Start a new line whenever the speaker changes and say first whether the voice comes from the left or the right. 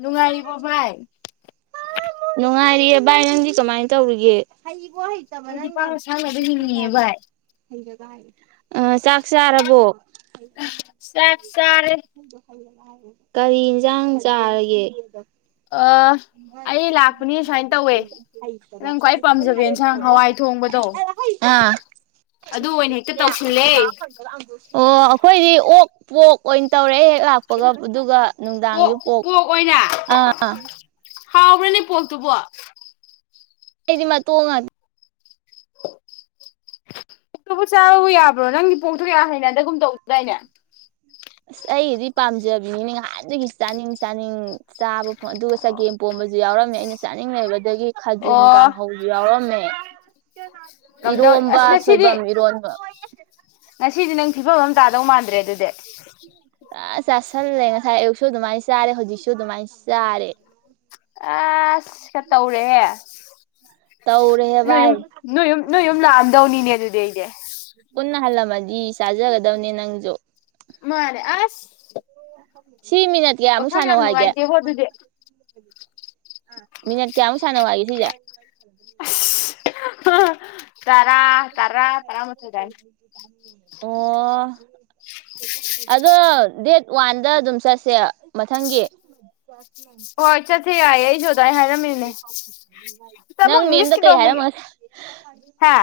left: ꯅꯨꯡꯉꯥꯏꯔꯤꯕꯣ ꯚꯥꯏ
right: ꯅꯨꯡꯉꯥꯏꯔꯤꯦ ꯚꯥꯏ ꯅꯪꯗꯤ ꯀꯃꯥꯏꯅ ꯇꯧꯔꯤꯒꯦ ꯍꯣ ꯍꯩꯇꯕ
left: ꯑꯩꯗꯤ
right: ꯅꯪꯅ
left: ꯄꯥꯡꯅ ꯁꯥꯡꯅꯕ
right: ꯍꯛꯇ ꯊꯤꯒ
left: ꯍꯤꯡꯉꯤꯌꯦ
right: ꯍꯥꯏꯕ
left: ꯚꯥꯏ
right: ꯍꯩꯔꯒ ꯍꯥꯏ ꯑ ꯆꯥꯛ ꯆꯥꯔꯕꯣ ꯍ
left: ꯆꯥꯛ ꯆꯥꯔꯦ
right: ꯍꯥꯏꯜ ꯀꯔꯤ ꯌꯦꯟꯁꯥꯡ ꯆꯥꯔꯒꯦ
left: ꯑ ꯑꯩ ꯂ
right: ꯑ ꯑꯣ ꯑꯩꯈꯣꯏꯗꯤ
left: ꯄꯥꯝꯖꯕ ꯌꯦꯟꯁꯥꯡ ꯍꯋꯥꯏ ꯊꯣꯡꯕꯗꯣ ꯑꯗꯨ ꯑꯣꯏꯅ ꯍꯦꯛꯇ ꯇꯧꯁꯤꯜꯂꯦ
right: ꯑꯣꯛ ꯣꯛ ꯑꯣꯏꯅ ꯇꯧꯔꯦ ꯂꯥꯛꯄꯒ ꯑꯗꯨꯒ ꯅꯨꯡꯗꯥꯡꯁꯨ ꯄꯣꯛ ꯑꯥ
left: ꯍꯥꯎꯕ꯭ꯔꯅꯦ ꯄꯣꯣꯛꯇꯕꯣ
right: ꯑꯩꯗꯤ ꯃꯥ ꯇꯣꯡꯉꯗ
left: ꯄꯣꯛꯇꯨꯕꯨ ꯆꯥꯔ ꯌꯥꯕ꯭ꯔꯣ ꯅꯪꯗꯤ ꯄꯣꯛꯇꯨ ꯀꯌꯥ ꯍꯅꯗꯒꯨꯝ ꯇꯧꯗꯨꯗꯥꯏꯅꯦ
right: ꯑꯁ ꯑꯩꯗꯤ ꯄꯥꯝꯖꯕꯅꯤꯅꯦ ꯉꯥꯏꯍꯥꯟꯗꯒꯤ ꯆꯥꯅꯤꯡ ꯆꯥꯅꯤꯡ ꯆꯥꯕ ꯑꯣ ꯑꯗꯨꯒ ꯆꯒꯦꯝ ꯄꯣꯝꯕꯁꯨ ꯌꯥꯎ ꯑꯩꯅ ꯆꯥꯅꯤꯡꯉꯦꯕ ꯑꯗꯒꯤ ꯈꯥꯖꯤꯡ
left: ꯑꯣ
right: ꯀꯥꯡꯍꯧ ꯌꯥꯎꯔꯝꯃꯦ ꯑ
left: ꯀꯝꯗꯧ
right: ꯏꯔꯣꯝꯕ
left: ꯑꯁ ꯉꯁꯤꯗꯤ
right: ꯁꯣꯏꯕꯝ ꯏꯔꯣꯟꯕ
left: ꯉꯁꯤꯗꯤ ꯅꯪ ꯐꯤꯕꯝ ꯑꯃ ꯇꯥꯗꯧ ꯃꯥꯟꯗ꯭ꯔꯦ ꯑꯗꯨꯗꯤ
right: ꯑ ꯆꯁꯟ ꯂꯩꯅ ꯈꯥꯏ ꯁ ꯑꯗꯨꯃꯥꯏꯅ ꯆꯥꯔꯦ ꯍꯧꯖꯤꯛꯁꯨ ꯑꯗꯨꯃꯥꯏꯅ ꯆꯥꯔꯦ
left: ꯑꯁ ꯀ ꯇꯧꯔꯦꯍꯦ
right: ꯇꯧꯔꯦꯍꯦ
left: ꯅ
right: ꯚꯥꯏ
left: ꯅ ꯅ ꯌꯅ ꯑꯗꯅꯤꯅꯦ ꯑꯗꯨꯗꯦꯗ
right: ꯆꯥꯖꯒ ꯑꯗꯨꯗꯕꯅꯤ ꯅꯪꯖꯣ
left: ꯃꯥꯅꯦꯦ ꯑꯁ
right: ꯁꯅꯤ ꯁꯤ ꯃꯤꯅꯠ ꯀꯌꯥ ꯑꯃꯨꯛ
left: ꯋꯥꯈꯜ ꯌꯥꯝ
right: ꯁꯥꯟꯅꯧ ꯍꯥꯏꯒꯦ
left: ꯅꯨꯡꯉꯥꯏꯇꯦꯕꯣ ꯑꯗꯨꯗꯤ
right: ꯃꯤꯅꯠ ꯀꯌꯥꯃꯨꯛ ꯁꯥꯟꯅ ꯋꯥꯒꯦ ꯁꯤꯁꯦ
left: ꯇꯔꯥ ꯇꯔꯥ ꯇꯔꯥ ꯃꯊ ꯌꯥꯏ
right: ꯑꯣ ꯑꯗꯣ ꯗꯦꯠ ꯋꯥꯟꯗ ꯑꯗꯨꯝ ꯆꯠꯁꯦ ꯃꯊꯪꯒꯤ
left: ꯍꯣꯏ ꯆꯠꯁꯦ ꯌꯥꯏꯌꯦ ꯑꯩꯁꯨ ꯑꯗꯨꯃꯥꯏꯅ ꯍꯥꯏꯔꯝꯃꯤꯅꯦ ꯁꯤꯗ
right: ꯅꯪ
left: ꯑꯃꯨꯛ
right: ꯃꯦꯝꯗ
left: ꯏꯪꯂꯤꯁꯀꯤꯗꯣ
right: ꯀꯩ
left: ꯑꯃꯨꯛ
right: ꯍꯥꯏꯔꯝꯃꯁꯦ
left: ꯍꯥ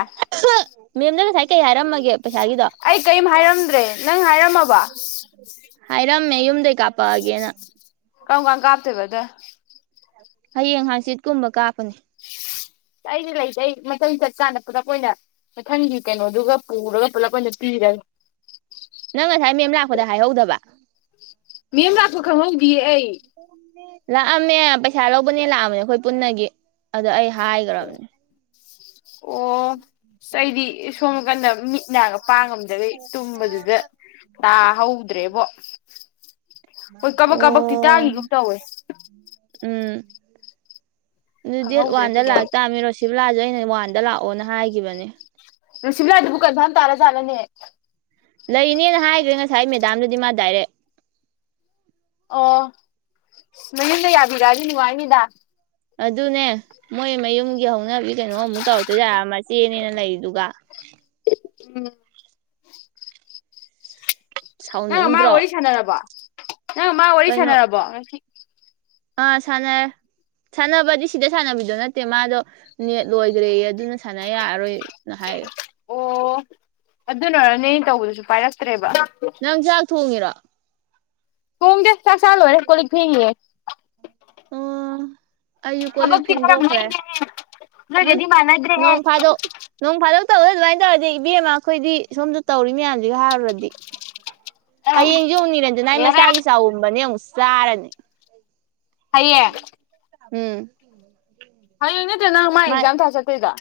right: ꯃꯦꯝꯗꯅ ꯉꯥꯏꯀꯩ ꯌꯥꯔꯝꯃꯒꯦꯕ
left: ꯑꯩ ꯀꯔꯤꯝ ꯍꯥꯏꯔꯝꯗ꯭ꯔꯦ ꯅꯪ ꯍꯥꯏꯔꯝꯃꯕ
right: ꯍꯥꯏꯔꯝꯃꯦ ꯌꯨꯝꯗꯩ ꯀꯥꯄꯛꯑꯒꯦꯅ
left: ꯀꯪ ꯀꯥꯡ ꯀꯥꯞꯇꯦꯕꯗ
right: ꯍꯌꯦꯡ ꯍꯥꯡꯆꯤꯠꯀꯨꯝꯕ ꯀꯥꯞꯄꯅꯦ
left: ꯑꯩꯁꯦ ꯂꯩꯁꯦ ꯑꯩ ꯃꯊꯪ ꯆꯠꯀꯥꯟꯗ ꯄꯨꯂꯞ ꯑꯣꯏꯅ ꯃꯊꯪꯒꯤ ꯀꯩꯅꯣꯗꯨꯒ ꯄꯨꯔꯒ ꯄꯨꯂꯞ ꯑꯣꯏꯅ ꯄꯤꯔꯒꯦ
right: ꯅꯪ ꯉꯁꯥꯏ ꯃꯦꯝ ꯂꯥꯛꯄꯗ ꯍꯥꯏꯍꯧꯗꯕ
left: ꯃꯦꯝ ꯂꯥꯛꯄ ꯈꯪꯍꯟꯕꯤꯌꯦ ꯑꯩ
right: ꯑꯃꯦ ꯂꯥꯛꯑꯝꯃꯦ ꯄꯩꯁꯥ ꯂꯧꯕꯅꯦ ꯂꯥꯛꯑꯅꯦ ꯑꯩꯈꯣꯏ ꯄꯨꯟꯅꯒꯤ ꯑꯗꯣ ꯑꯩ ꯊꯒꯔꯝꯅꯤ
left: ꯑꯣ ꯑꯩꯗꯤ ꯁꯣ ꯀ ꯃꯤꯠꯅ ꯄꯥꯡꯉꯝꯗꯕꯤ ꯇꯨꯝꯕꯗꯨꯗ ꯥ ꯍꯧꯗ꯭ꯔꯦꯕꯣ
right: ꯑꯣ
left: ꯇꯥꯒꯤꯒꯨꯝ ꯇꯧꯋꯦ
right: ꯎꯝ ꯑꯗꯨ ꯗꯦꯠ
left: ꯈꯪꯍꯧꯗ꯭ꯔꯦ
right: ꯋꯥꯟꯗ
left: ꯐꯖꯅ
right: ꯂꯥꯛꯇꯥꯥꯃꯤꯔꯣ ꯁꯤꯕ ꯂꯥꯑꯁꯨ ꯑꯩꯅ ꯋꯥꯟꯗ ꯂꯥꯛꯑꯣꯅ ꯍꯥꯏꯈꯤꯕꯅꯦ
left: ꯂꯨꯁꯤꯕꯂꯥ ꯑꯗꯨꯕꯨ ꯀꯖꯥꯝ ꯇꯥꯔꯖꯥꯠꯂꯅꯦ
right: ꯂ ꯏ ꯅꯅ ꯍꯥꯏꯈ꯭ꯔꯦ ꯉꯁꯥꯏ ꯃꯦꯗꯥꯝꯗꯗꯤ ꯃ ꯗꯗꯥꯏꯔꯦ
left: ꯑꯣ ꯃꯌꯨꯝꯗ ꯌꯥꯕꯤꯔꯛꯑꯗꯤ ꯅꯨꯡꯉꯥꯏꯅꯤꯗ
right: ꯑꯗꯨꯅꯦ ꯃꯣꯏ ꯃꯌꯨꯝꯒꯤ ꯍꯧꯅꯕꯤ ꯀꯩꯅꯣꯃꯨꯛ ꯇꯧꯔꯛꯇꯣꯏ ꯌꯥꯔꯛꯑ ꯃꯆꯦꯅꯦꯅ ꯂꯩꯗꯨꯒ
left: ꯎꯝ ꯅꯪ ꯃꯥꯥ
right: ꯁꯥꯎꯅꯤꯡꯗ꯭ꯔꯣ
left: ꯑꯣꯏꯔꯤ ꯁꯥꯟꯅ ꯅꯕ [unintelligible] ꯅ ꯃꯥꯥ
right: ꯀꯩꯅꯣ
left: ꯑꯣꯏꯔꯤꯁꯅꯔꯔꯕ
right: ꯑꯥ ꯁꯥꯟꯅꯔꯦ ꯁꯥꯟꯅꯕꯗꯤ ꯁꯤꯗ ꯁꯥꯟꯅꯕꯤꯗꯣ ꯅꯠꯇꯦ ꯃꯥꯗꯣ ꯅꯦꯠ ꯂꯣꯏꯗ꯭ꯔꯦ ꯑꯗꯨꯅ ꯁꯥꯟꯅ ꯌꯥꯔꯔꯣꯏꯅ ꯍꯥꯏ
left: ꯑꯣ ꯑꯗꯨꯅꯔꯅꯦ ꯇꯧꯕꯗꯨꯁꯨ ꯄꯥꯏꯔꯛꯇ꯭ꯔꯦꯕ
right: ꯅꯪ ꯆꯥꯛ ꯊꯣꯡꯉꯤꯔꯣ
left: ꯇꯨꯡꯒꯦ ꯆ ꯆꯂꯣꯔꯦ ꯀꯣꯂꯤ ꯐꯦꯡꯦ
right: ꯑꯣ ꯑꯩꯁꯨ ꯀꯣꯜ ꯂꯤꯛ
left: ꯈꯔ
right: ꯐꯦꯡꯗꯣꯛꯈ꯭ꯔꯦ
left: ꯅꯩꯔꯦꯍꯦ
right: ꯎꯝ
left: ꯅꯣꯏꯒꯗꯤ ꯃꯥꯟꯅꯗ꯭ꯔꯦꯍꯦ
right: ꯅꯣꯡ ꯐꯥꯗꯣꯛ ꯅꯣꯡ ꯐꯥꯗꯣꯛ ꯇꯧ ꯑꯗꯨꯃꯥꯏꯅ ꯇꯧꯔꯗꯤ ꯏꯕꯦꯝꯃ ꯑꯩꯈꯣꯏꯗꯤ ꯁꯣꯝꯗ ꯇꯧꯔꯤ ꯃꯌꯥꯝꯁꯤ ꯍꯥꯏꯔꯨꯔꯗꯤ ꯍꯌꯦꯡ ꯌꯡꯨꯅꯤꯔꯦꯟꯗꯨꯅ ꯑꯩ
left: ꯍꯦꯔꯥ
right: ꯃꯆꯥꯒꯤ ꯆꯥꯎꯎꯕꯅꯦ ꯑꯃꯨꯛꯁ ꯆꯥꯔꯅꯤ
left: ꯍꯥꯏꯌꯦ
right: ꯎꯝ
left: ꯍꯥꯏꯌꯦꯡꯅꯦ ꯅꯪ ꯃꯥ
right: ꯃꯥꯏ
left: ꯑꯦꯛꯖꯥꯝ ꯊꯥ ꯆꯠꯇꯣꯏꯗꯣ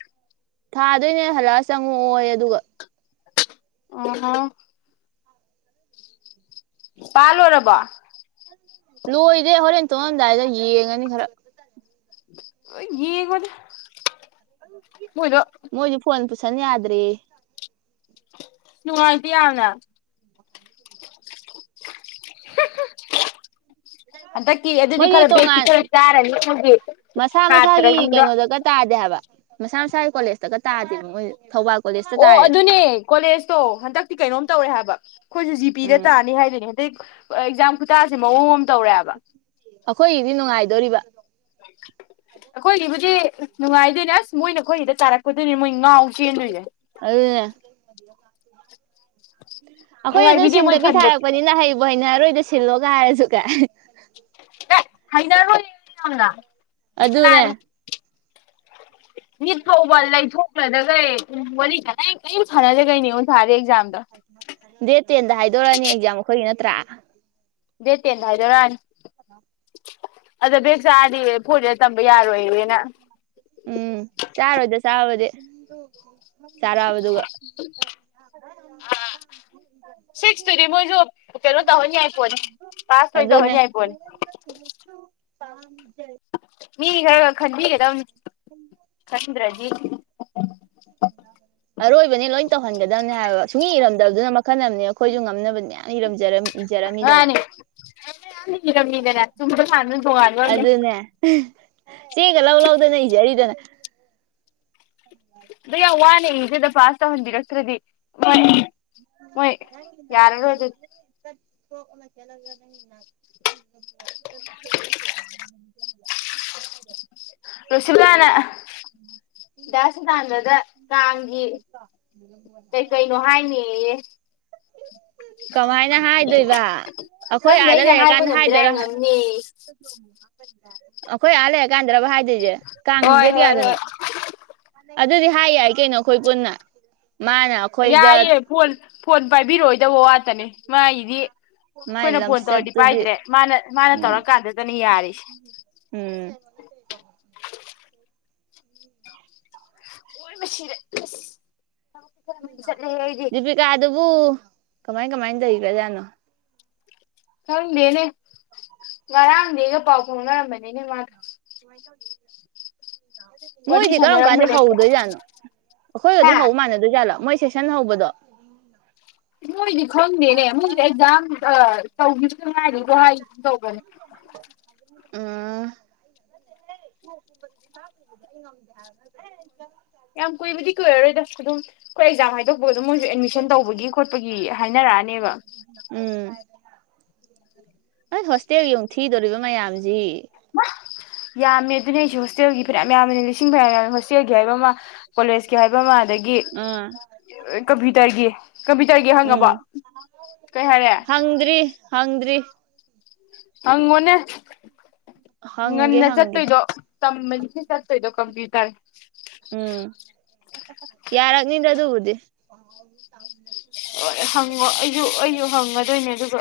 right: ꯊꯥꯗꯣꯏꯅꯦ ꯍꯜꯂꯛꯑ ꯑꯣ ꯍꯣ ꯏ ꯑꯗꯨꯒ
left: ꯑꯣꯣ ꯄꯥ ꯂꯣꯏꯔꯕꯣ
right: ꯂꯣꯏꯗꯦ ꯍꯣꯔꯦꯟ ꯇꯣꯛꯉꯝꯗꯥꯏꯗ ꯌꯦꯡꯉꯅꯤ ꯈꯔ
left: ꯌꯦꯉꯣꯏꯗ ꯍꯗꯣ
right: ꯁꯅꯤ꯭ꯔꯤ
left: ꯅꯨꯡꯉꯥꯏꯇ ꯌꯥꯝꯅ ꯍꯟꯗꯛꯀꯤ ꯑꯗꯨꯗꯤ
right: ꯃꯣꯏꯗꯤ
left: ꯈꯔ ꯕꯦꯛꯇꯤ
right: ꯇꯣꯉꯥꯟ
left: ꯈꯔ ꯆꯥꯔꯅꯤ ꯍꯧꯖꯤꯛ
right: ꯃꯁꯥ ꯃꯁꯥꯒꯤ
left: ꯁꯥꯇ꯭ꯔꯁꯤꯡꯗꯣ
right: ꯀꯩꯅꯣꯗꯒ ꯇꯥꯗꯦ ꯍꯥꯏꯕ ꯃꯁꯥ ꯃꯁꯥꯒꯤ ꯀꯣꯂꯦꯖꯇꯒ ꯇꯥꯗꯦꯕ ꯃꯣꯏ ꯊꯧꯕꯥꯜ ꯀꯣꯂꯦꯖꯇ
left: ꯑꯣ
right: ꯇꯥꯏꯌꯦ
left: ꯑꯗꯨꯅꯦ ꯀꯣꯂꯦꯖꯇꯣ ꯍꯟꯗꯛꯇꯤ ꯀꯩꯅꯣꯝ ꯇꯧꯔꯦ ꯍꯥꯏꯕ ꯑꯩꯈꯣꯏꯁꯨꯦ ꯖꯤꯄꯤꯤꯗ
right: ꯎꯝ
left: ꯇꯥꯅꯤ ꯍꯥꯏꯗꯣꯏꯅꯦ ꯑꯗꯩ ꯑꯦꯛꯖꯥꯝ ꯈꯨꯇꯥꯥꯁꯦ ꯃꯑꯣꯡ ꯑꯃ ꯇꯧꯔꯛꯑꯦꯕ
right: ꯑꯩꯈꯣꯏꯒꯤꯗꯤ ꯅꯨꯡꯉꯥꯏꯗꯣꯔꯤꯕ
left: ꯑꯩꯈꯣꯏꯒꯤꯕꯨꯗꯤ ꯅꯨꯡꯉꯥꯏꯗꯣꯏꯅꯦ ꯑꯁ ꯃꯣꯏꯅꯈꯣꯏꯒꯤꯗ ꯇꯥꯔꯛꯄꯗꯣꯏꯅꯦ ꯃꯣꯏ ꯉꯥꯎ ꯆꯦꯟꯗꯣꯏꯁꯦ
right: ꯑꯗꯨ ꯑꯩꯈꯣꯏ ꯑꯗꯨꯝ
left: ꯅꯨꯡꯉꯥꯏꯕꯤꯗꯦ ꯃꯣꯏ
right: ꯁꯤꯟꯗꯕꯤ
left: ꯈꯟꯕꯗ
right: ꯊꯥꯔꯛꯄꯅꯤꯅ ꯍꯩꯕꯨ ꯍꯩꯅꯔꯣꯏ ꯁꯤꯜꯂꯒ ꯍꯥꯏꯁꯨ ꯀꯥꯏ
left: ꯅ ꯍꯥꯏꯅꯔꯣꯏ ꯍꯗ
right: ꯑꯗꯨ ꯑꯗꯨꯅꯦ
left: ꯅꯤꯠ ꯐꯥꯎꯕ ꯂꯩꯊꯣꯛꯈ꯭ꯔꯗꯒꯩ ꯋꯥꯔꯤ ꯑꯩꯝ ꯐꯅꯗꯒꯩꯅꯤꯉꯣꯟ ꯊꯥꯔꯗꯦ ꯑꯦꯛꯖꯥꯝ
right: ꯗꯦꯠ ꯇꯦꯟꯗ ꯍꯥꯏꯗꯣꯔꯛꯑꯅꯤ ꯑꯦꯛꯖꯥꯝ ꯑꯩꯈꯣꯏꯒꯤꯅ ꯇ꯭ꯔꯥ
left: ꯗꯦꯇꯦꯅ ꯍꯥꯏꯗ ꯑꯗ ꯕꯦꯛ ꯆꯥꯔꯗꯤ ꯐꯣꯔꯁꯤꯗ ꯇꯝꯕ ꯌꯥꯔꯣꯏꯅꯦꯅ
right: ꯎ ꯆꯔꯥꯕꯗꯨꯒ
left: ꯁꯤꯛꯁꯇꯨꯗꯤ ꯃꯣꯏꯁꯨ ꯀꯩꯅꯣ ꯇꯧꯍꯟ ꯌꯥꯏꯄꯣꯠꯅꯤ ꯄꯥꯁ ꯂꯣꯏ ꯇꯧꯍꯟ
right: ꯑꯗꯨꯗꯅꯦ
left: ꯌꯥꯏꯄꯣꯠꯅꯤ
right: ꯑꯖ
left: ꯃꯤ ꯍ ꯈꯟꯗꯤꯒꯦꯗ ꯍꯟꯗ꯭ꯔ
right: ꯇꯧꯗꯨꯅ ꯃꯈꯜ ꯑꯃꯅꯤꯅꯦ ꯑꯩꯈꯣꯏꯁꯨ ꯉꯝꯅꯕꯅꯦꯅ ꯏꯔꯝꯖꯔꯝꯃꯤ ꯏꯖꯔꯝꯃꯤꯗꯅ
left: ꯃꯥꯅꯤ ꯏꯔꯝꯃꯤꯗꯅ ꯆꯨꯝꯕ ꯂꯥꯟꯕ ꯇꯣꯉꯥꯟꯕ ꯑꯃꯅꯦ
right: ꯑꯗꯨꯅꯦ ꯆꯦꯡꯒ ꯂꯧ ꯂꯧꯗꯅ ꯏꯖꯔꯤꯗꯅ
left: ꯑꯗ ꯌꯥꯝ ꯋꯥꯅꯦꯁꯤꯦꯗ ꯄꯥꯁꯇ ꯍꯟꯗꯤꯔꯛꯇ꯭ꯔꯗꯤ ꯃꯣꯏ ꯌꯥꯔꯔ ꯑꯣꯏꯗꯗꯤ
right: ꯣ ꯆꯂꯒ ꯅꯪꯦ
left: ꯔꯣꯁꯤꯕꯂꯥꯅ ꯗꯥꯁꯤꯇꯥꯟꯗꯗ ꯀꯥꯡꯒꯤ ꯀꯩ ꯀꯩꯅꯣ
right: [inaudible]
left: ꯍꯥꯏꯅꯦꯌꯦ
right: ꯀꯃꯥꯏꯅ ꯍꯥꯏꯗꯣꯏꯕ ꯑꯩꯈꯣꯏ
left: ꯈꯪꯗꯦ
right: ꯑꯥꯗ
left: ꯑꯩꯅ ꯍꯥꯏꯕ
right: ꯂꯩꯔꯀꯥꯟꯗ
left: ꯉꯝꯗ꯭ꯔꯦ
right: ꯍꯥꯏꯗꯣꯏꯔꯥ ꯑ
left: ꯉꯝꯅꯦꯌꯦ
right: ꯑꯩꯈꯣꯏ ꯑꯂꯦ ꯀꯥꯟꯗ꯭ꯔꯥꯕ ꯍꯥꯏꯗꯤ ꯦ
left: ꯍꯣꯏ
right: ꯀꯗꯦꯗꯤ
left: ꯍꯣꯏ
right: ꯌꯥꯗꯅꯣ
left: ꯍꯣꯏ
right: ꯑꯗꯨꯗꯤ ꯍꯥꯏ ꯌꯥꯏ ꯀꯩꯅꯣ ꯑꯩꯈꯣꯏ ꯄꯨꯟꯅ ꯃꯥꯅ ꯑꯩꯈꯣꯏꯗ
left: ꯌꯥꯏꯌꯦ ꯐꯣꯜ ꯐꯣꯟ ꯄꯥꯏꯕꯤꯔꯛꯑꯣꯏꯗꯕ ꯋꯥꯇꯅꯦ ꯃꯥꯒꯤꯗꯤ
right: ꯃꯥꯏ
left: ꯑꯩꯈꯣꯏꯅ ꯐꯣꯟ ꯇꯧꯔꯗꯤ
right: ꯂꯝꯆꯠꯇꯨꯗꯤ
left: ꯄꯥꯏꯗ꯭ꯔꯦ ꯃꯥꯅ ꯃꯥꯅ
right: ꯎꯝ
left: ꯇꯧꯔꯀꯥꯟꯗꯨꯗꯅꯦ ꯌꯥꯔꯤꯁꯦ
right: ꯎꯝ
left: ꯑꯣꯏꯃꯥ ꯁꯤꯔꯦ ꯊꯕꯛꯁꯦ ꯈꯔ ꯃꯩ ꯆꯠꯂꯦꯍꯦ ꯑꯩꯗꯤ
right: ꯗꯄꯤꯀꯥ ꯗꯨꯕꯨ ꯀꯃꯥꯏ ꯀꯃꯥꯏꯅ ꯂꯩꯒꯔꯥꯖꯥꯠꯅꯣ
left: ꯈꯪꯗꯦꯅꯦ ꯉꯔꯥꯡꯗꯤ ꯑꯩꯒ ꯄꯥꯎ ꯐꯥꯎꯅꯔꯝꯕꯅꯤꯅꯦ ꯃꯥꯒ
right: [unintelligible]
left: ꯋꯥꯔꯤ
right: ꯃꯣꯏꯗꯤ ꯀꯔꯝ ꯀꯥꯟꯗꯤ
left: ꯁꯥꯟꯅꯔꯝꯕꯅꯦ
right: ꯍꯧꯗꯣꯏꯖꯥꯠꯅꯣ ꯑꯩꯈꯣꯏꯒ
left: ꯍꯥ
right: ꯑꯗꯨꯝ ꯍꯧꯕ ꯃꯥꯟꯅꯗꯣꯏꯖꯥꯠꯂꯣ ꯃꯣꯏ ꯁꯦꯁꯟ ꯍꯧꯕꯗꯣ
left: ꯃꯣꯏꯗꯤ ꯈꯪꯗꯦꯅꯦ ꯃꯣꯏ ꯑꯦꯛꯖꯥꯝ ꯑ ꯇꯧꯒꯤ ꯉꯥꯏꯔꯤꯀꯣ ꯍꯥꯏꯒꯨꯝ ꯇꯧꯕꯅꯦ
right: ꯎꯝ
left: ꯌꯥꯝ ꯀꯨꯏꯕꯗꯤ ꯀꯨꯏꯔꯔꯣꯏꯗ ꯑꯗꯨꯝ ꯈꯣꯏ ꯑꯦꯛꯖꯥꯝ ꯍꯥꯏꯗꯣꯛ
right: ꯎꯝ
left: ꯍꯥꯏꯅꯔꯛꯑꯅꯦꯕ
right: ꯑꯁ ꯍꯣꯁꯇꯦꯜꯒꯤ ꯑꯃꯨꯛ ꯊꯤꯗꯣꯔꯤꯕ ꯃꯌꯥꯝꯁꯤ
left: ꯌꯥꯝꯃꯦ ꯑꯗꯨꯅꯦ ꯑꯩꯁꯨꯦ ꯍꯣꯁꯇꯦꯜꯒꯤ ꯐꯤꯔꯌꯥꯝ ꯌꯥꯝꯕꯅꯤ ꯂꯤꯁꯤꯡ ꯐꯔ ꯌꯥꯝ ꯍꯣꯁꯇꯦꯜꯒꯤ ꯍꯥꯏꯕ ꯑꯃ ꯀꯣꯂꯦꯖꯀꯤ ꯍꯥꯏꯕ ꯍꯥꯏꯕꯥꯃ ꯑꯗꯒꯤ
right: ꯑꯥ
left: ꯀꯝꯄ꯭ꯌꯨꯇꯔꯒꯤ ꯀꯝꯄ꯭ꯌꯨꯇꯔꯒꯤ ꯍꯪꯉꯕꯣ
right: ꯎꯝ
left: ꯀꯩ ꯍꯥꯏꯔꯦ
right: ꯍꯪꯗ꯭ꯔꯤ ꯍꯪꯗ꯭ꯔꯤ
left: ꯍꯪꯉꯣꯅꯦ
right: ꯍꯪꯒꯦ
left: ꯉꯟꯅ
right: ꯍꯪꯒꯦ
left: ꯆꯠꯇꯣꯏꯗꯣ ꯇꯝꯕꯗꯤ ꯁꯨꯡꯆꯠ ꯆꯠꯇꯣꯏꯗꯣ ꯀꯝꯄ꯭ꯌꯇꯔ
right: ꯎꯝ ꯌꯥꯔꯒꯅꯤꯗꯣ ꯑꯗꯨ ꯍꯒꯗꯤꯦ
left: ꯍ ꯍꯪꯉꯣ ꯑꯌꯨ ꯑꯌꯨꯛ ꯍꯪꯉꯗꯣꯏꯅꯦ ꯑꯗꯨꯒ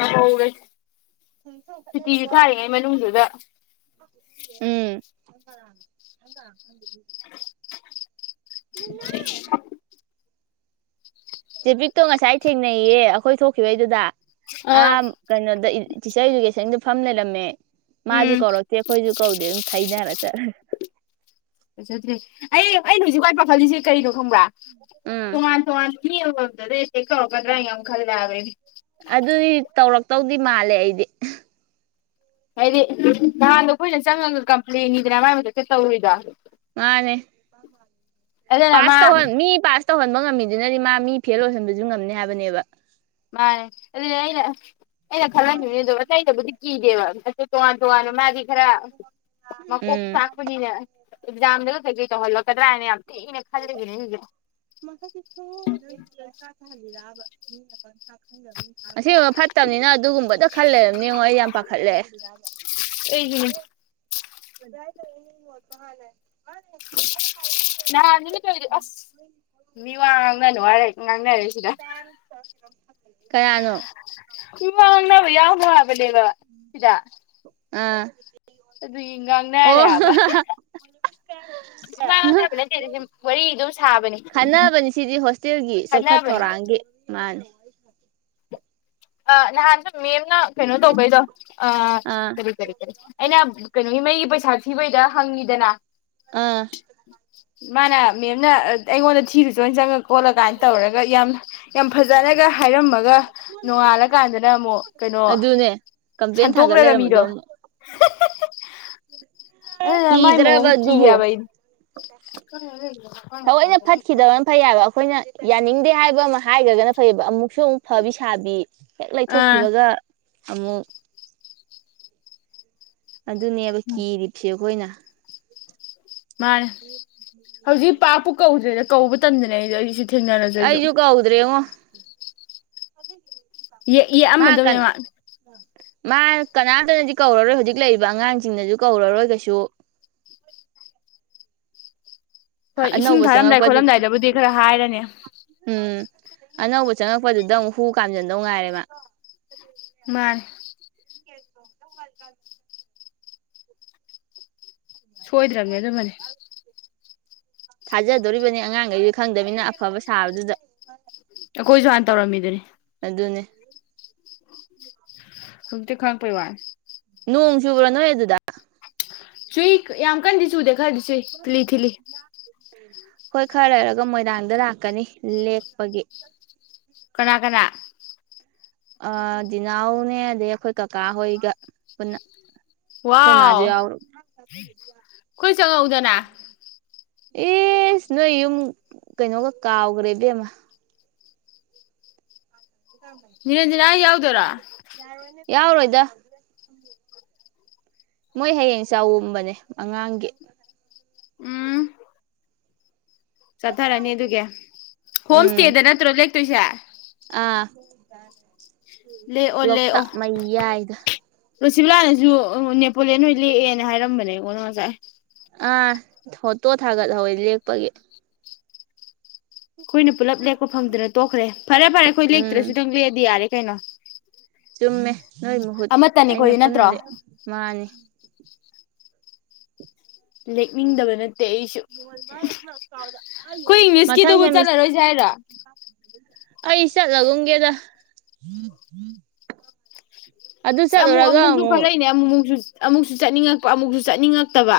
left: ꯑ ꯍꯒ
right: ꯎꯝ
left: ꯃꯅꯨꯡꯗꯨꯗ
right: ꯍ ꯍ
left: [unintelligible] ꯑ
right: ꯇ꯭ꯔꯦꯐꯤꯛꯇꯣ ꯉꯁꯥꯏ ꯊꯦꯡꯅꯩꯌꯦ ꯑꯩꯈꯣꯏ ꯊꯣꯛꯈꯤꯕꯩꯗꯨꯗ ꯑ
left: ꯑꯥ
right: ꯀꯩꯅꯗꯒꯦꯁ ꯐꯝꯅꯔꯃꯦ
left: ꯎꯝ
right: ꯃꯥꯁꯨꯨ ꯀꯧꯣ ꯊꯈꯣꯏꯁꯨ ꯀꯧꯗꯦ ꯈꯥꯏꯅꯔꯦ ꯆꯠ
left: ꯐꯖꯗ꯭ꯔꯦ ꯑꯩ ꯑꯩꯅ ꯍꯧꯖꯤꯛ ꯋꯥꯏ ꯄꯥꯈꯠꯜꯂꯤꯁꯦ ꯀꯔꯤꯩꯅꯣ ꯈꯪꯕ꯭ꯔꯥ
right: ꯎꯝ
left: ꯊꯉ ꯊꯋꯥ ꯍꯝꯗꯗꯦꯀꯒꯗ꯭ꯔ ꯌꯥꯝ ꯈꯜ ꯌꯥꯕꯦ
right: ꯑꯗꯨꯗ ꯇꯧ ꯇꯧꯗꯤ ꯃꯥꯜꯂꯦ ꯑꯩꯗꯤ
left: ꯍꯥꯏꯗꯤ ꯅꯍꯥꯟꯗꯣ ꯑꯩꯈꯣꯏꯅ ꯆꯪꯉꯒ ꯀꯝꯄ꯭ꯂꯦꯟꯅꯤꯗꯅ ꯃꯥꯏ ꯃꯊꯛꯇ ꯇꯧꯔꯨꯏꯗꯣ
right: ꯃꯥꯅꯦ
left: ꯑꯗꯨꯅ ꯃꯥ
right: ꯄꯥꯁ ꯇ ꯍ ꯃꯤ ꯄꯥꯁ ꯇꯧꯍꯟꯕ ꯉꯝꯃꯤꯗꯨꯅꯗꯤ ꯃꯥ ꯃꯤ ꯐꯦꯜ ꯑꯣꯏꯍꯟꯕꯁꯨ ꯉꯝꯅꯤ ꯍꯥꯏꯕꯅꯦꯕ
left: ꯃꯥꯅꯦ ꯑꯗꯨꯩꯅ ꯑꯩꯅ ꯈꯜꯥꯏꯗꯕꯨ ꯀꯅꯦꯦꯕꯁꯦ ꯇꯣꯉꯟ ꯇꯣꯋꯥꯅ ꯃꯗꯤ ꯈꯔ ꯃ ꯀ
right: ꯎꯝ
left: ꯆꯀꯅꯤꯅ ꯑꯦꯖꯥꯝꯗ ꯂ ꯍꯜꯂꯛꯀꯗ꯭ꯔꯥꯅꯦ ꯌꯥꯝ ꯏꯅꯦ ꯈꯜꯜꯂꯤ
right: ꯃꯈ ꯃꯤ ꯑꯁꯤꯒꯨꯝꯕ ꯐꯠꯇꯕꯅꯤꯅ ꯑꯗꯨꯒꯨꯝꯕꯗ ꯈꯜꯂꯕ ꯌꯦꯡꯉꯣ ꯑꯩ ꯌꯥꯝ ꯄꯥꯈꯠꯂꯛꯑꯦ
left: ꯑꯩꯁꯨꯅꯦ
right: ꯍꯅꯦ ꯃꯥꯅꯦ
left: ꯅꯂꯗꯤ ꯑꯁ ꯃꯤ ꯋꯥ ꯉꯥꯡꯅꯅꯨ ꯋꯥꯔ ꯉꯥꯡꯅꯔꯦꯁꯤꯗ
right: ꯀꯌꯥꯅꯣ
left: ꯎ ꯋꯥ ꯌꯥꯎ ꯃꯥꯕ ꯂꯩꯕ ꯏꯗ
right: ꯑꯥ
left: ꯑꯗꯨ
right: ꯑꯣ
left: ꯉꯥꯡꯅꯔꯦꯕ ꯑꯗꯨ ꯉꯥꯡꯅꯕ ꯅꯠꯇꯦ ꯑꯗꯨꯗꯤ ꯋꯥꯔꯤ ꯑꯗꯨꯝ ꯁꯥꯕꯅꯤ
right: ꯈꯟꯅꯕꯅꯤ ꯁꯤꯗꯤ ꯍꯣꯁꯇꯦꯜꯒꯤ ꯆꯥꯎꯈꯠ
left: ꯈꯅꯕꯅꯦ
right: ꯊꯧꯔꯥꯡꯒꯤ ꯃꯥꯅꯦ
left: ꯑ ꯅꯗ ꯃꯦꯦꯝꯅ ꯀꯩꯅꯣ ꯇꯧꯕꯩꯗꯣ ꯑ
right: ꯑꯥ
left: ꯀꯔꯤ ꯀꯔꯤ ꯀꯔꯤ ꯑꯩꯅ ꯅꯒꯤ ꯃꯩꯒꯤ ꯄꯩꯁꯥ ꯊꯤꯕꯩꯗ ꯍꯪꯉꯤꯗꯅ
right: ꯑꯥ
left: ꯃꯥꯅ ꯃꯦꯝꯅ ꯑꯩꯉꯣꯟꯗ ꯊꯤꯔꯨꯁꯤ ꯆꯖꯣꯏ ꯆꯪꯉ ꯈꯣꯠꯂ ꯀꯥꯏꯅ ꯇꯧꯔꯒ ꯌꯥꯝ ꯌꯥꯝ ꯐꯖꯅꯒ ꯍꯥꯏꯔꯝꯃꯒ ꯅꯣꯡꯉꯥꯜꯂꯀꯥꯟꯗꯅ ꯑꯃꯨꯛ ꯀꯩꯅꯣ
right: ꯑꯗꯨꯅꯦ ꯀꯝꯄ꯭ꯂꯦꯟ ꯊꯥꯡꯒꯠ
left: ꯁꯟꯇꯣꯛꯂꯔ
right: ꯂꯩꯔꯝꯕꯗꯣ
left: ꯃꯤꯗꯣ
right: ꯑꯃꯨꯛ
left: ꯑ ꯃꯥꯏ ꯃꯑꯣꯡ
right: ꯀꯤꯗ꯭ꯔꯕ
left: ꯀꯤ
right: ꯑꯗꯨꯕꯨ
left: ꯍꯥꯏꯕ ꯑꯩꯗꯤ
right: ꯊꯑꯣꯏꯩꯅ ꯐꯠꯈꯤꯗꯕꯅ ꯐꯩ ꯍꯥꯏꯕ ꯑꯩꯈꯣꯏꯅ ꯌꯥꯅꯤꯡꯗꯦ ꯍꯥꯏꯕ ꯑꯃ ꯍꯥꯏꯈ꯭ꯔꯒꯅ ꯐꯩꯌꯦꯕ ꯑꯃꯨꯛ ꯐꯁ ꯑꯃꯨꯛ ꯐꯕꯤ ꯁꯥꯕꯤ ꯍꯦꯛ
left: ꯑꯥ
right: ꯂꯩꯊꯣꯛꯈꯤꯕꯒ ꯑꯃꯃꯨꯛ ꯑꯗꯨꯅꯦꯕ ꯀꯤꯗꯤꯁꯤꯦ ꯍꯅ
left: ꯃꯥ ꯍꯧꯖꯤꯛ ꯄꯥꯛꯄꯨ ꯀꯧꯗ꯭ꯔꯦꯗ ꯀꯧꯕ ꯇꯝꯗꯅ ꯑꯩꯗꯣ ꯑꯩꯁꯤ
right: ꯑ ꯌꯨꯒ ꯍꯥꯎꯗ꯭ꯔꯦ ꯑꯣ ꯎꯝ
left: ꯌꯦꯛꯑꯃꯗꯧꯅꯦ ꯃꯥ
right: ꯃꯥ ꯀꯅꯥꯝꯇꯅꯗꯤ ꯀꯧꯔꯔꯣꯏ ꯍꯧꯖꯤꯛ ꯂꯩꯔꯤꯕ ꯑꯉꯥꯡꯁꯤꯡꯅꯁꯨ ꯀꯧꯔꯔꯣꯏ ꯀꯩꯁꯨ
left: ꯍꯣꯏ ꯏꯁꯤꯡ
right: ꯑꯅꯧꯕ
left: ꯊꯥꯔꯝꯗꯥꯏ
right: ꯆꯪꯉꯛꯄꯗꯨ
left: ꯈꯣꯠꯂꯝꯗꯥꯏꯗꯕꯨꯗꯤ ꯈꯔ ꯍꯥꯏꯔꯅꯦ
right: ꯎꯝ ꯑꯅꯧꯕ ꯆꯪꯉꯛꯄꯗꯨꯗ ꯑꯃꯨꯛ ꯍꯨ ꯀꯥꯝꯁꯤꯟꯗꯧ ꯉꯥꯏꯔꯦꯕ
left: ꯃꯥ ꯁꯣꯏꯗ꯭ꯔꯕꯅꯦ ꯑꯗꯨꯃꯅꯤ
right: ꯊꯥꯖꯗꯣꯔꯤꯕꯅꯤ ꯑꯉꯥꯡꯈꯩꯗꯤ ꯈꯪꯗꯃꯤꯅ ꯑꯐꯕ ꯁꯥꯕꯗꯨꯗ
left: ꯑꯩꯈꯣꯏꯁꯨ ꯍꯥꯟꯅ ꯇꯧꯔꯝꯃꯤꯗꯨꯅꯤ
right: ꯑꯗꯨꯅꯦ
left: ꯁꯛꯇ ꯈꯔꯛꯄꯩ ꯋꯥ
right: ꯅꯣꯡ ꯆꯨꯒ꯭ꯔꯅꯣ ꯌꯦꯗꯗ
left: ꯆꯨꯏ ꯌꯥꯝ ꯀꯥꯟꯗꯤ ꯆꯨꯗꯦ ꯈꯔ ꯄ
right: ꯍꯣꯏ ꯈꯔ ꯂꯩꯔꯒ ꯃꯣꯏꯗꯥꯥꯡꯗ ꯂꯥꯛꯀꯅꯤ ꯂꯦꯛꯞꯄꯒꯤ
left: ꯀꯅꯥ ꯀꯅꯥ
right: ꯑ ꯅꯥꯎꯅꯦ ꯑꯗꯩ ꯑꯩꯈꯣꯏ ꯀꯀꯥ ꯍꯣꯏꯒ ꯄꯨꯟꯅ
left: ꯋꯥ
right: ꯑꯩꯈꯣꯏ ꯃꯥꯁꯨ ꯌꯥꯎꯔ
left: ꯀꯣꯏ ꯆꯪꯉꯧꯗꯅ
right: ꯑꯦꯁ ꯅꯣꯏ ꯌꯨꯝ ꯀꯩꯅꯣꯒ ꯀꯥꯎꯈ꯭ꯔꯦ ꯏꯕꯦꯝꯃ
left: ꯅꯤꯔꯟꯖꯅ ꯍꯥꯏ ꯌꯥꯎ ꯀꯨꯗꯔꯥ
right: ꯌꯥꯔꯣꯣꯏꯗ ꯃꯣꯏ ꯍꯌꯦꯡ ꯆꯥꯎꯎꯝꯕꯅꯦ ꯑꯉꯥꯡꯒꯤ
left: ꯆꯊꯥꯔꯅꯤ ꯑꯗꯨꯒ ꯍꯣꯝ
right: ꯎꯝ
left: ꯁꯇꯦꯗꯅ ꯅꯠꯇ꯭ꯔ ꯂ ꯁ
right: ꯑ
left: ꯂꯦꯛꯑꯣ
right: ꯂꯇ ꯃꯌꯥ ꯍꯥꯏꯗ
left: ꯔꯣꯁꯤꯕꯂꯥꯅꯦꯁꯨ ꯄꯨꯣꯠꯂꯦ ꯅꯣꯏ ꯂꯦꯛꯑꯦꯅ ꯍꯥꯏꯔꯝꯕꯅꯦ ꯀꯣ ꯉꯁꯥꯏ ꯎ
right: ꯑꯥ ꯐꯣꯇꯣ ꯊꯥꯒꯠꯍꯧꯋꯦ ꯂꯦꯛꯄꯒꯤ
left: ꯑꯩꯈꯣꯏꯅ ꯄꯨꯂꯞ ꯂꯦꯛꯄ ꯐꯪꯗꯅ ꯇꯣꯛꯈ꯭ꯔꯦ ꯐꯔꯦ ꯐꯔꯦ ꯑꯩꯈꯣꯏ
right: ꯎꯝ
left: ꯂꯦꯛꯇ꯭ꯔꯁꯨ ꯅꯪ ꯂꯦꯛꯑꯗꯤ ꯌꯥꯔꯦ ꯀꯅ
right: ꯆꯨꯝꯃꯦ ꯅꯣꯏ ꯃꯍꯨꯠ ꯑꯩꯅ
left: ꯅꯠꯇ꯭ꯔꯣ
right: ꯄꯨꯟꯅꯗꯤ ꯃꯥꯅꯤ
left: ꯂꯦꯛꯅꯤꯡꯗꯕꯅ ꯠꯇꯦ ꯑꯩꯁꯨ ꯑꯩꯈꯣꯏ
right: ꯃꯊꯪ
left: ꯏꯪꯂꯤꯁꯀꯤꯗꯨꯕꯨ
right: ꯁꯦꯃꯤꯁ
left: ꯆꯠꯂꯔꯣꯏꯁꯦ ꯍꯥꯏꯔꯥ
right: ꯑꯩ ꯆꯠꯂꯒꯨꯝꯒꯦꯗ ꯑꯗꯨ
left: ꯑꯃꯨꯛ
right: ꯆꯠꯂꯨꯔꯒ
left: ꯑꯃꯨꯛꯁꯨ
right: ꯑꯃꯨꯛ
left: ꯈꯔ ꯂꯩꯅꯦ ꯑꯃꯨꯛꯃꯨꯛꯁꯨ ꯑꯃꯨꯛꯁꯨ ꯆꯠꯅꯤꯡꯉꯛꯄ ꯑꯃꯨꯛꯁꯨ ꯆꯠꯅꯤꯡꯉꯛꯇꯕ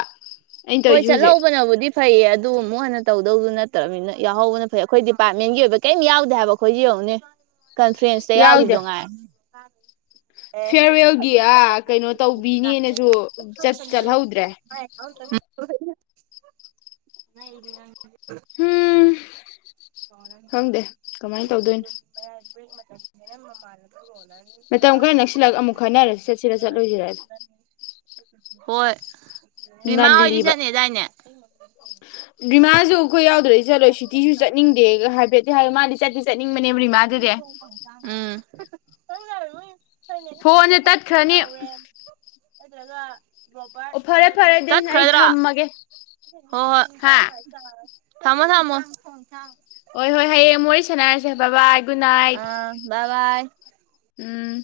left: ꯑꯩꯅ
right: ꯍꯣꯏ
left: ꯇꯧꯔꯤꯁꯦ
right: ꯆꯂ
left: ꯍꯧꯖꯤꯛ
right: ꯍꯧꯕꯕ ꯅꯕꯗꯤꯞ ꯐꯩꯌꯦ ꯑꯗꯨ ꯑꯃꯨꯛ ꯍꯟꯅ ꯇꯧꯗꯧꯗꯨ ꯅꯠꯇ꯭ꯔꯅꯤꯅ ꯌꯥꯎꯍꯧꯕꯅ ꯐꯩ ꯑꯩꯈꯣꯏ ꯗꯤꯄꯥꯔꯠꯃꯦꯟꯒꯤ ꯑꯣꯏꯕ ꯀꯩꯝ ꯌꯥꯎꯗꯦ ꯍꯥꯏꯕ ꯑꯩꯈꯣꯏꯁꯤ ꯌꯦꯡꯉꯨꯅꯦ ꯀꯟꯐ꯭ꯔꯦꯟꯁꯇ
left: ꯌꯥꯎꯗꯦ
right: ꯌꯥꯎꯁꯨꯗꯣꯉꯥꯏ
left: ꯐꯤꯌꯔꯋꯦꯜꯒꯤ ꯑꯥ ꯀꯩꯅꯣ ꯇꯧꯕꯤꯅꯦꯅꯁꯨ ꯆꯠ
right: [unintelligible]
left: ꯆꯠꯍꯧꯗ꯭ꯔꯦ
right: [unintelligible]
left: ꯎꯝ
right: ꯆꯥꯎ ꯅꯃꯅꯕꯨꯣ
left: ꯃꯇꯝ ꯈꯔ ꯅꯛꯁꯤꯜꯂꯒ ꯑꯃꯨꯛ ꯈꯟꯅꯔꯁꯤ ꯆꯠꯁꯤꯔ ꯆꯠꯂꯣꯏꯁꯤꯔ
right: ꯍꯣꯏ ꯔꯤꯃꯥ ꯍꯣꯏꯗꯤ
left: ꯉꯜꯂꯤꯕ
right: ꯆꯠꯅꯤꯗꯥꯏꯅꯦ
left: ꯔꯤꯃꯥꯁꯨ ꯑꯩꯈꯣꯏ ꯌꯥꯎꯗ꯭ꯔꯩ ꯆꯠꯂꯣꯏ ꯁꯤꯇꯤꯁꯨ ꯆꯠꯅꯤꯡꯗꯦ ꯍꯥꯏꯐꯦꯠꯇꯤ ꯍꯥꯏ ꯃꯥꯗꯤ ꯆꯠꯇ ꯆꯠꯅꯤꯡꯕꯅꯦꯕ ꯔꯤꯃꯥꯗꯨꯗꯤ
right: ꯎꯝ [unintelligible]
left: ꯍꯣꯟꯁꯦ ꯇꯠ ꯈ꯭ꯔꯅꯤ
right: ꯅꯠꯇ꯭ꯔꯒ ꯔꯣꯕꯔꯠ ꯅꯠꯇ꯭ꯔꯒ ꯀꯩꯅꯣꯝ
left: ꯑꯗꯨꯗꯤ
right: ꯆꯠꯈ꯭ꯔ
left: ꯑꯩ
right: [unintelligible] ꯔꯣ
left: ꯊꯝꯃꯒꯦ
right: ꯍꯣꯍꯣꯏ
left: ꯍꯥ
right: ꯊꯝꯃꯣ ꯊꯝꯃꯣ [unintelligible]
left: ꯍꯣꯏ ꯍꯣꯏ ꯍꯌꯦꯡ ꯃꯣꯏꯁ ꯁꯦꯟꯅꯔꯁꯦ ꯕꯥ ꯕꯥꯏ ꯒꯨꯗꯅꯠꯏ꯫
right: ꯑꯥ ꯕꯥꯏ ꯕꯥꯏ
left: ꯎꯝ